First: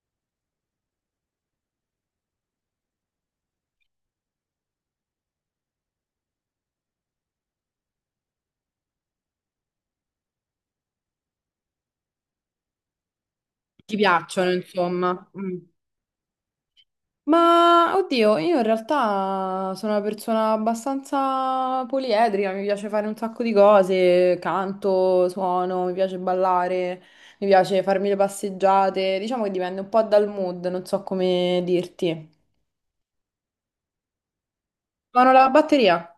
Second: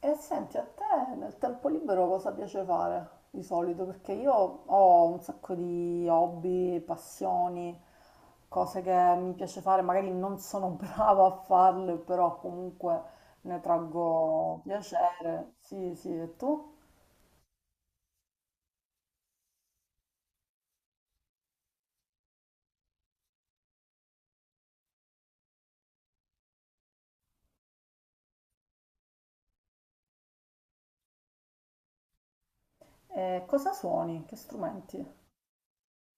E senti, a te nel tempo libero cosa piace fare di solito? Perché io ho un sacco di hobby, passioni, cose che mi piace fare, magari non sono brava a farle, però comunque ne Ti piacciono, traggo insomma. piacere. Mm. Sì, sì, e tu? Ma oddio, io in realtà sono una persona abbastanza poliedrica, mi piace fare un sacco di cose, canto, suono, mi piace ballare, mi piace farmi le passeggiate, diciamo che dipende un po' dal mood, non so come dirti. E cosa suoni? Che strumenti? Suono la batteria?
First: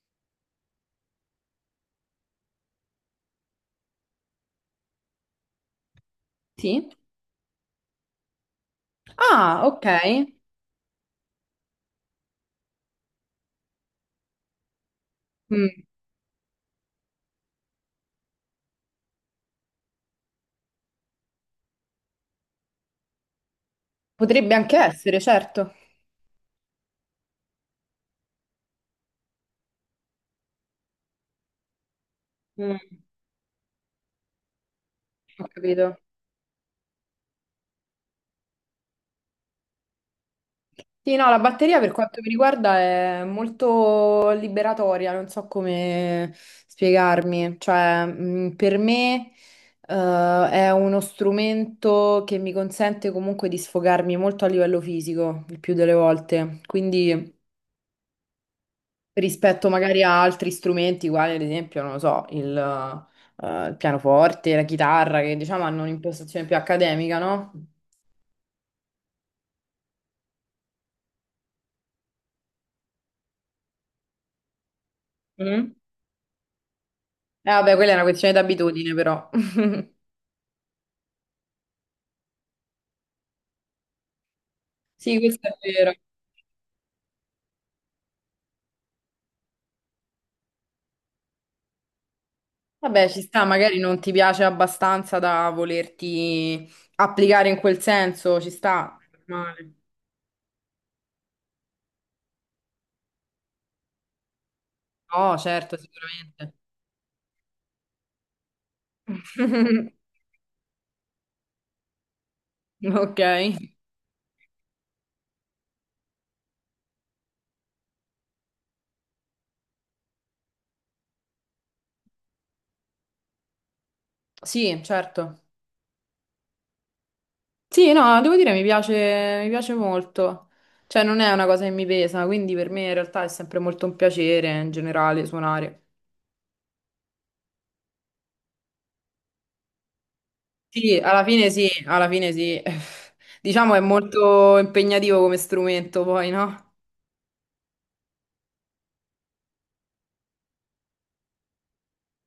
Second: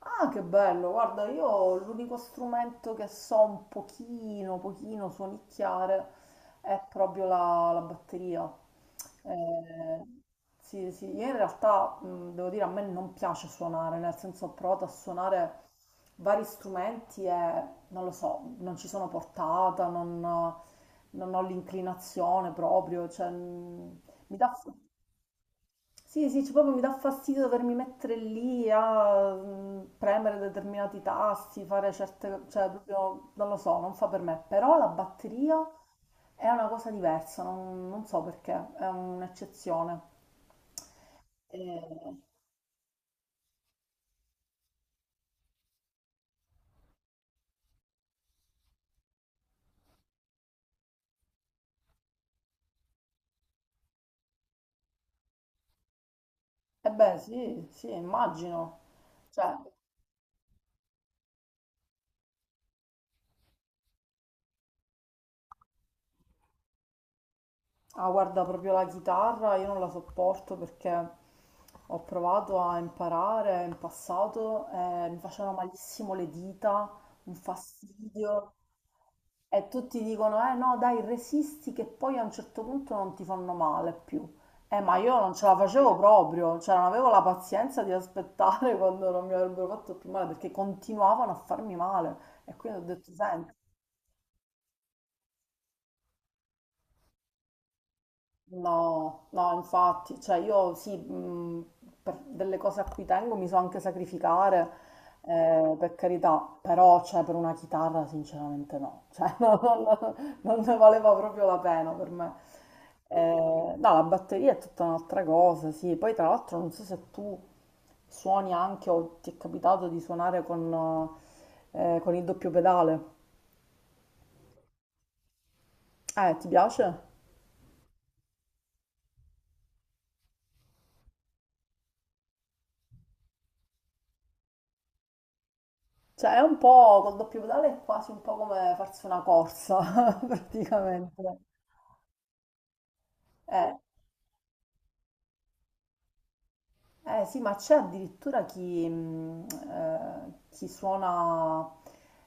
Ah, che bello, guarda, io l'unico strumento che so un pochino suonicchiare è Sì. proprio la batteria. Ah, ok. Eh, sì, sì, io in realtà devo dire a me non piace suonare, nel senso ho provato a suonare Mm. vari strumenti e non lo so, non ci sono portata, non ho l'inclinazione proprio, cioè, mi dà... Potrebbe anche essere, certo. Sì, sì, cioè proprio mi dà fastidio dovermi mettere lì a premere determinati tasti, fare certe, cioè Mm, proprio non lo so, non fa per me. Però la ho batteria capito. è una cosa diversa, non so perché, è un'eccezione. Sì, no, la E, batteria per quanto mi riguarda è molto liberatoria, non so come spiegarmi. Cioè, per me, è uno strumento che mi consente comunque di sfogarmi molto a livello fisico, il più delle volte. e beh, Quindi, sì, sì, immagino. Cioè, ah, rispetto magari a altri strumenti, quali ad esempio, non lo so, il pianoforte, la chitarra, che diciamo hanno un'impostazione più accademica, no? guarda, proprio la chitarra io non la sopporto perché ho provato a imparare in passato e mi facevano Mm. malissimo le dita, un Vabbè, quella è una questione fastidio. d'abitudine, però. E tutti dicono, eh no, dai, resisti che poi a un certo punto non ti fanno male più. Ma io Sì, non ce questo è la vero. facevo proprio, cioè non avevo la pazienza di aspettare quando non mi avrebbero fatto più male, perché continuavano a farmi male. E quindi ho Vabbè, detto, ci sta, senti. magari non ti piace abbastanza da volerti applicare in quel senso, ci sta. No, no, Normale. infatti, cioè io sì, per delle cose a cui tengo mi so anche sacrificare, No, certo, per carità, sicuramente. però cioè, per una chitarra sinceramente no, cioè, non- non ne valeva proprio la pena per me. Ok, No, la batteria è tutta un'altra cosa, sì, poi tra l'altro non so se tu suoni anche o ti è capitato di suonare con il doppio pedale, sì, certo. Ti piace? Sì, no, devo dire mi piace molto. Cioè, non è una cosa che mi pesa, quindi per me in realtà è sempre molto un piacere in generale suonare. Cioè, è un po' col doppio pedale è quasi un po' come farsi una corsa, Sì, praticamente. alla fine sì, alla fine sì. Eh, Diciamo è molto impegnativo come strumento, poi, no? Sì, ma c'è addirittura chi, chi suona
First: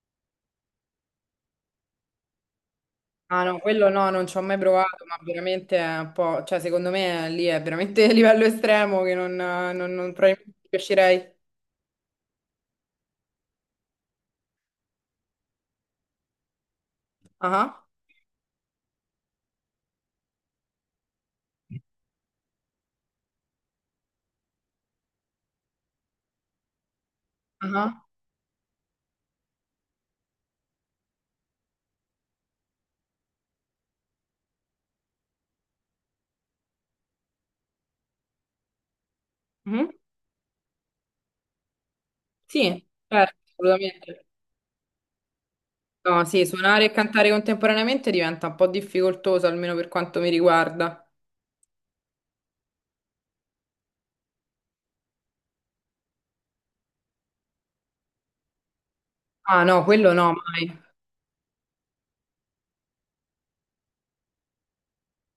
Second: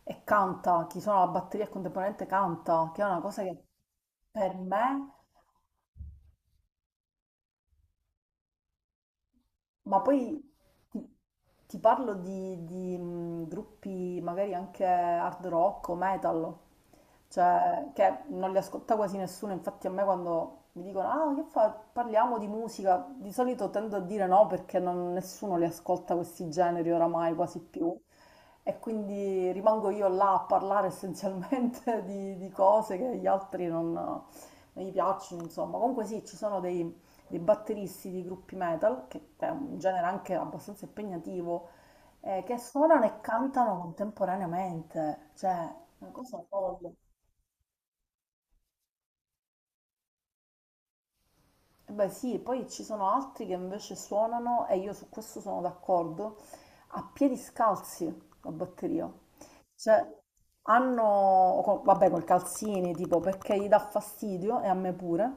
e canta, chi suona la batteria e contemporaneamente canta, che è una cosa Ah no, che quello no, non ci ho per mai provato, me. ma veramente è un po', cioè secondo me lì è veramente a livello estremo che non, non, Ma non poi probabilmente ci ti, riuscirei. ti parlo di, gruppi magari anche hard rock o metal, Ah, cioè che non li ascolta quasi nessuno, infatti a me quando mi dicono ah che fa? Parliamo di musica, di solito tendo a dire no perché nessuno li ascolta questi generi oramai quasi più ah, e quindi rimango io là a parlare essenzialmente di cose che gli altri non gli piacciono, insomma. Comunque sì, ci sono dei batteristi di gruppi metal, che è un mhm. genere anche abbastanza impegnativo, che Sì, suonano e certo, cantano assolutamente. contemporaneamente, cioè una No, cosa sì, suonare folle. e cantare contemporaneamente diventa un po' difficoltoso, almeno per quanto mi riguarda. Eh beh sì, poi ci sono altri che invece suonano, e io su questo sono d'accordo, a piedi scalzi la batteria. Ah no, Cioè, quello no, mai. hanno, vabbè, col calzini, tipo, perché gli dà fastidio, e a me pure,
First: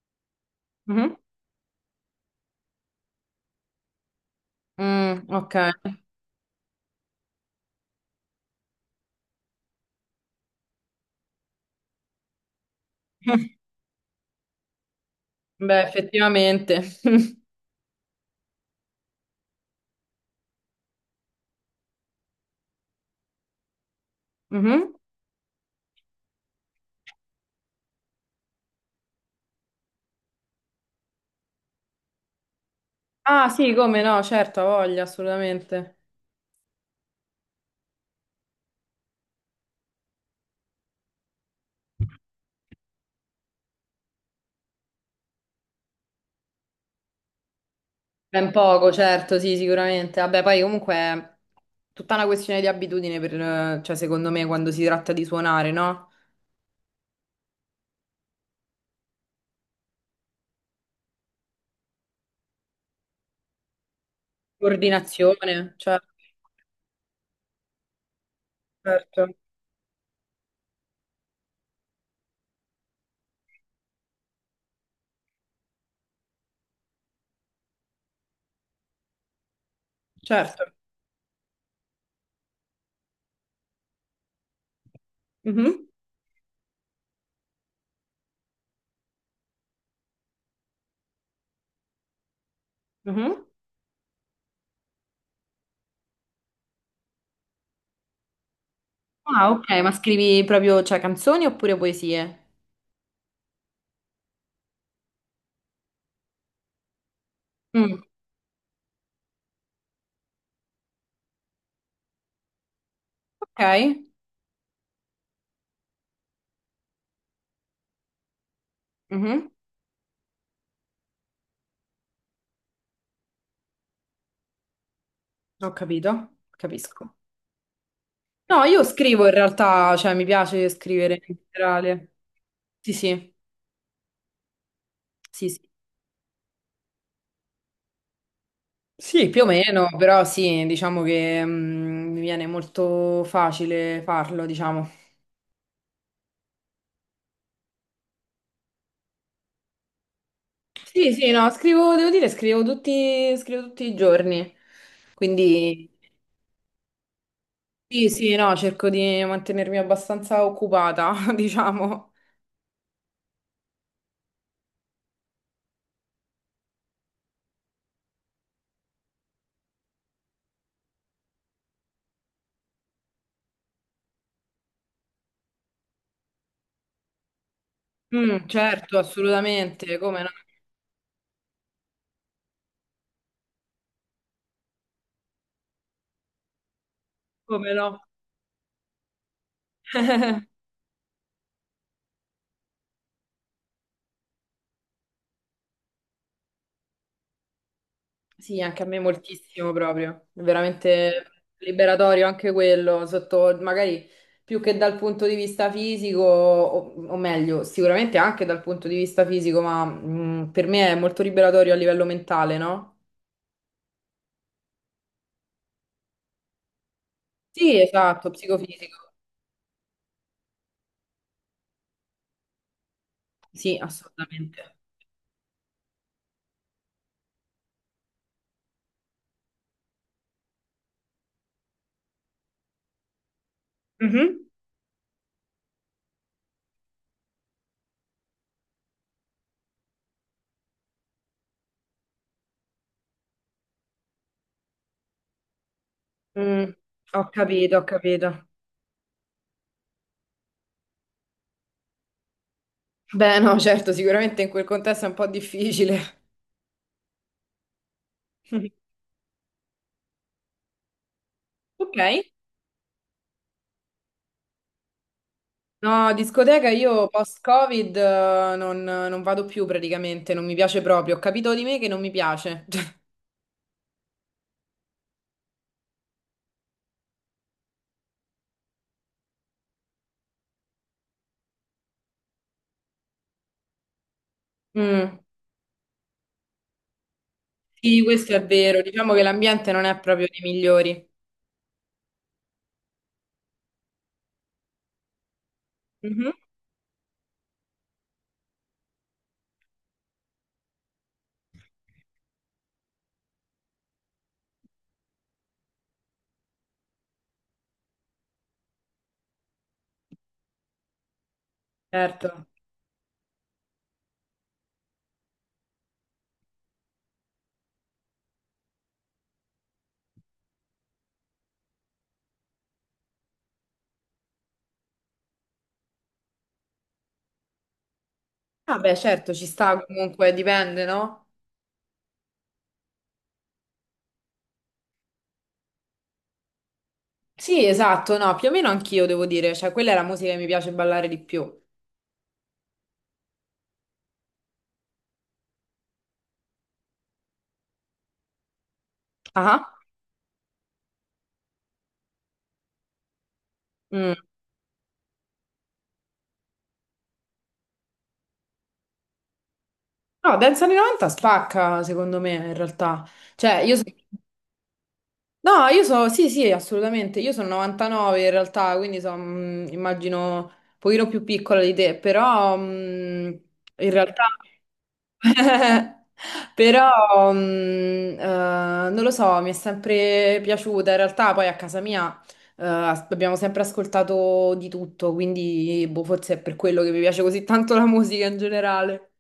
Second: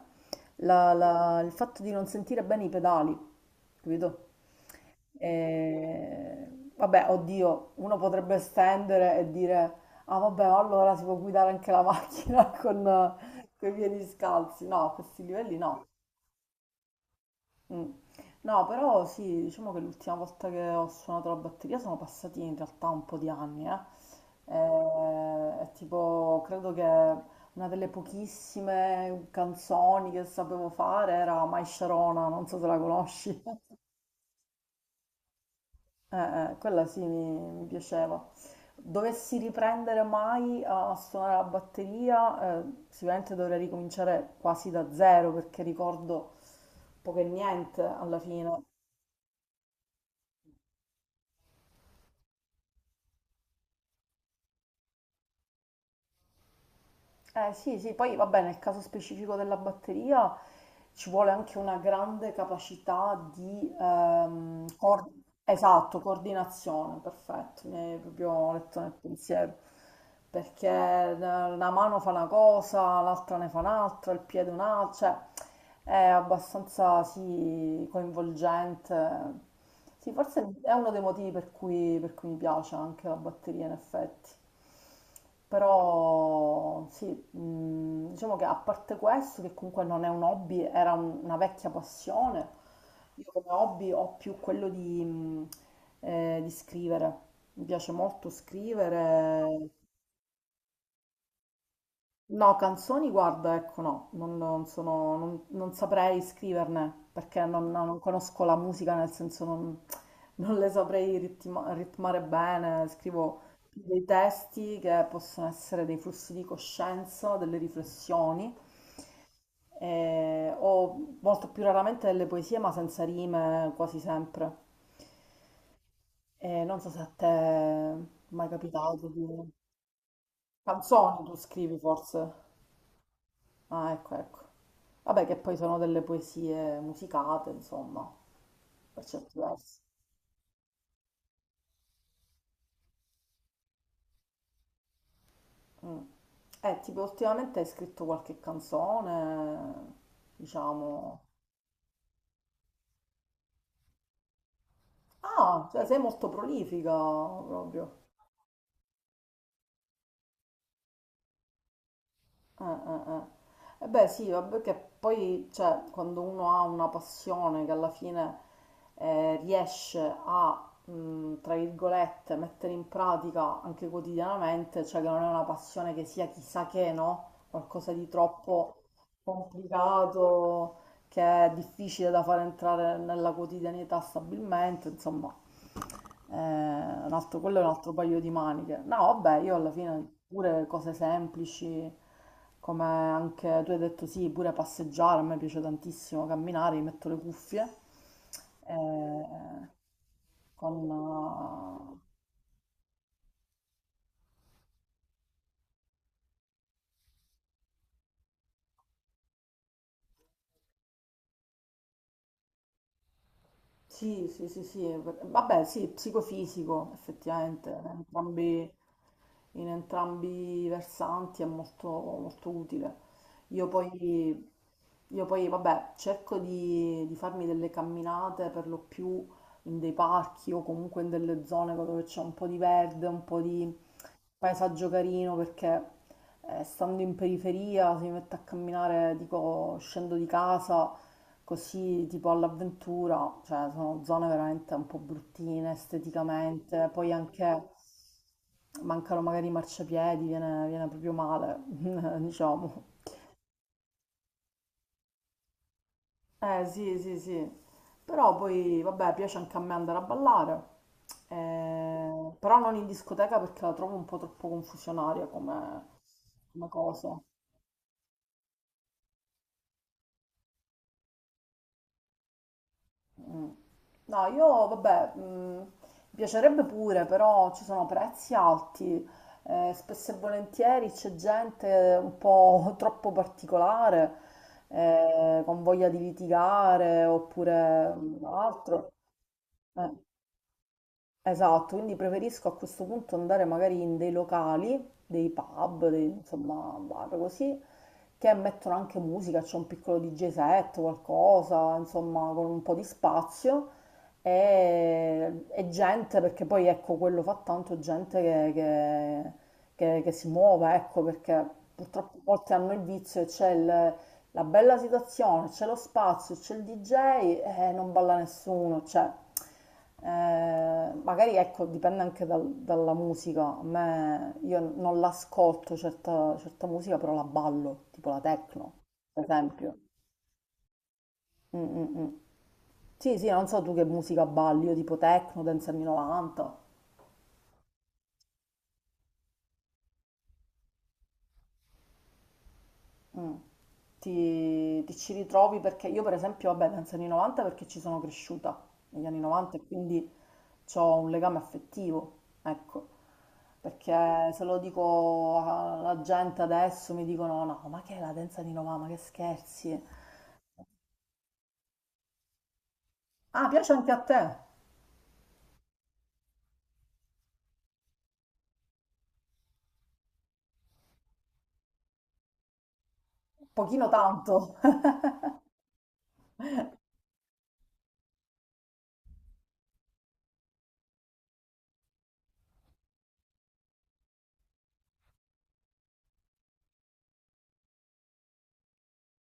Mhm. Il fatto di non sentire bene i pedali, capito? Mm, ok. Vabbè, oddio, uno potrebbe estendere e dire, ah vabbè, allora si può guidare anche la macchina con i piedi scalzi. No, a questi livelli Beh, no. effettivamente. Mm. No, però sì, diciamo che l'ultima volta che ho suonato la batteria sono passati in realtà un po' di anni, eh. Mhm. È tipo, credo che una delle pochissime canzoni che sapevo fare era My Sharona, non so se la conosci. Ah sì, come no, certo, ha voglia, assolutamente. Quella sì, mi piaceva. Dovessi riprendere mai a suonare la batteria, sicuramente dovrei ricominciare quasi da zero perché ricordo poco e niente alla Ben fine. poco, certo, sì, sicuramente. Vabbè, poi comunque è tutta una questione di abitudine per, cioè, secondo me, quando si tratta di suonare, no? Eh sì, sì, poi vabbè, nel caso specifico della batteria ci vuole anche una grande capacità di Coordinazione, cioè, esatto, coordinazione, perfetto, mi hai proprio letto nel certo, pensiero, perché una mano fa una cosa, l'altra ne fa un'altra, il piede un'altra, cioè è abbastanza sì, coinvolgente. Sì, forse certo. è uno dei motivi per cui mi piace anche la batteria in effetti. Mhm, Però sì, diciamo che a parte questo, che comunque non è un hobby, era una vecchia passione, io mhm. come hobby ho più quello di scrivere. Mi piace molto Ah, ok, scrivere. ma scrivi proprio, cioè, canzoni oppure poesie? No, canzoni, guarda, ecco, no, non saprei scriverne perché non, no, non Mm, conosco la musica, nel senso non, non le saprei ritmare bene. Scrivo ok, dei testi che possono essere dei flussi di coscienza, delle riflessioni, mhm, o molto più raramente delle poesie, ma senza rime quasi sempre. ho capito, E non so se a capisco. te è mai No, io capitato di... scrivo in realtà, cioè, mi piace scrivere Canzoni tu in scrivi generale. forse? Sì, sì, Ah, ecco, ecco. Vabbè, che sì, poi sì. sono delle poesie musicate, insomma, per Sì, certi più o versi. meno, però sì, diciamo che mi viene molto facile farlo, diciamo. Mm. Tipo, ultimamente hai scritto qualche canzone, Sì, diciamo. sì, no, scrivo, devo dire, scrivo tutti i giorni. Ah, cioè Quindi sei molto prolifica proprio. sì, sì, no, cerco di mantenermi abbastanza occupata, diciamo. Eh. Eh beh sì, vabbè che poi cioè, quando uno ha una passione che alla fine riesce a, tra virgolette, mettere in pratica anche quotidianamente, cioè che non è una passione che sia chissà che, no? Qualcosa di Mm, troppo certo, assolutamente, come no, complicato, che è difficile da far entrare nella quotidianità stabilmente, insomma, quello è un come altro no. paio di maniche. No, vabbè, io alla fine pure cose semplici, come anche tu hai detto sì, pure passeggiare, a me piace tantissimo camminare, mi metto le cuffie, Sì, anche a me eh, moltissimo proprio. È con, veramente liberatorio anche quello, sotto magari più che dal punto di vista fisico, o meglio, sicuramente anche dal punto di vista fisico, ma per me è molto liberatorio a livello mentale, no? sì, sì, sì, sì, vabbè, sì, psicofisico, effettivamente, Sì, esatto, psicofisico. in entrambi i versanti è molto, molto utile. Io Sì, poi, assolutamente. io poi, vabbè, cerco di farmi delle camminate per lo più in dei parchi o comunque in delle zone dove c'è un po' di verde, un po' di Mhm. paesaggio carino, perché stando in periferia, se mi metto a camminare, dico, scendo di casa così tipo all'avventura, cioè sono zone veramente un po' bruttine Mm, esteticamente, poi ho anche capito, ho capito. mancano magari i marciapiedi, viene proprio male, diciamo. Beh, no, certo, sicuramente in quel contesto è un po' difficile. Sì, però poi vabbè piace anche a me andare a ballare, Ok. Però non in discoteca perché la trovo un po' troppo confusionaria come, No, come discoteca io cosa. post-Covid non vado più praticamente, non mi piace proprio. Ho capito di me che non mi piace. No, io vabbè, mi piacerebbe pure, però ci sono prezzi alti, spesso e volentieri c'è gente un po' troppo particolare, Mm, con voglia di litigare oppure sì, questo è vero. altro. Diciamo che l'ambiente non Eh, è proprio dei migliori. Esatto, quindi preferisco a questo punto andare magari in dei locali, dei pub, dei, Mhm, insomma, bar così, che mettono anche musica, c'è un piccolo DJ set, qualcosa, insomma, con un po' di spazio e gente, perché poi ecco, quello fa tanto gente che si muova, ecco, perché purtroppo certo. molti hanno il vizio, la bella situazione, c'è lo spazio, c'è il DJ e non balla nessuno, cioè, magari ecco, dipende anche dalla musica, a me, io non l'ascolto certa, certa musica, però la ballo, tipo la techno, Vabbè, per certo, ci esempio. sta comunque, dipende, no? Mm, mm, mm. Sì, sì, non so tu che musica balli, io tipo techno, dance anni 90. Sì, esatto, no, più o meno anch'io devo dire, cioè quella è la musica che mi piace ballare di più. Mm. Ti ci ritrovi perché io per esempio, vabbè, penso anni 90 perché ci sono cresciuta negli anni 90 e Ah. quindi ho un legame affettivo, ecco, Mm. perché se lo dico alla gente adesso mi dicono no, ma che è la danza di 90, ma che scherzi. No, dance anni 90 spacca, secondo me, in realtà. Ah, Cioè, piace io anche sono a te, No, io sono, sì, sì, assolutamente, io sono 99 in realtà, quindi sono, immagino, un pochino più piccola di te, però pochino in realtà... tanto. Però, non lo so, mi è sempre piaciuta. In realtà, poi a casa mia, abbiamo sempre ascoltato di tutto, quindi boh, forse è per quello che mi piace così tanto la musica in generale.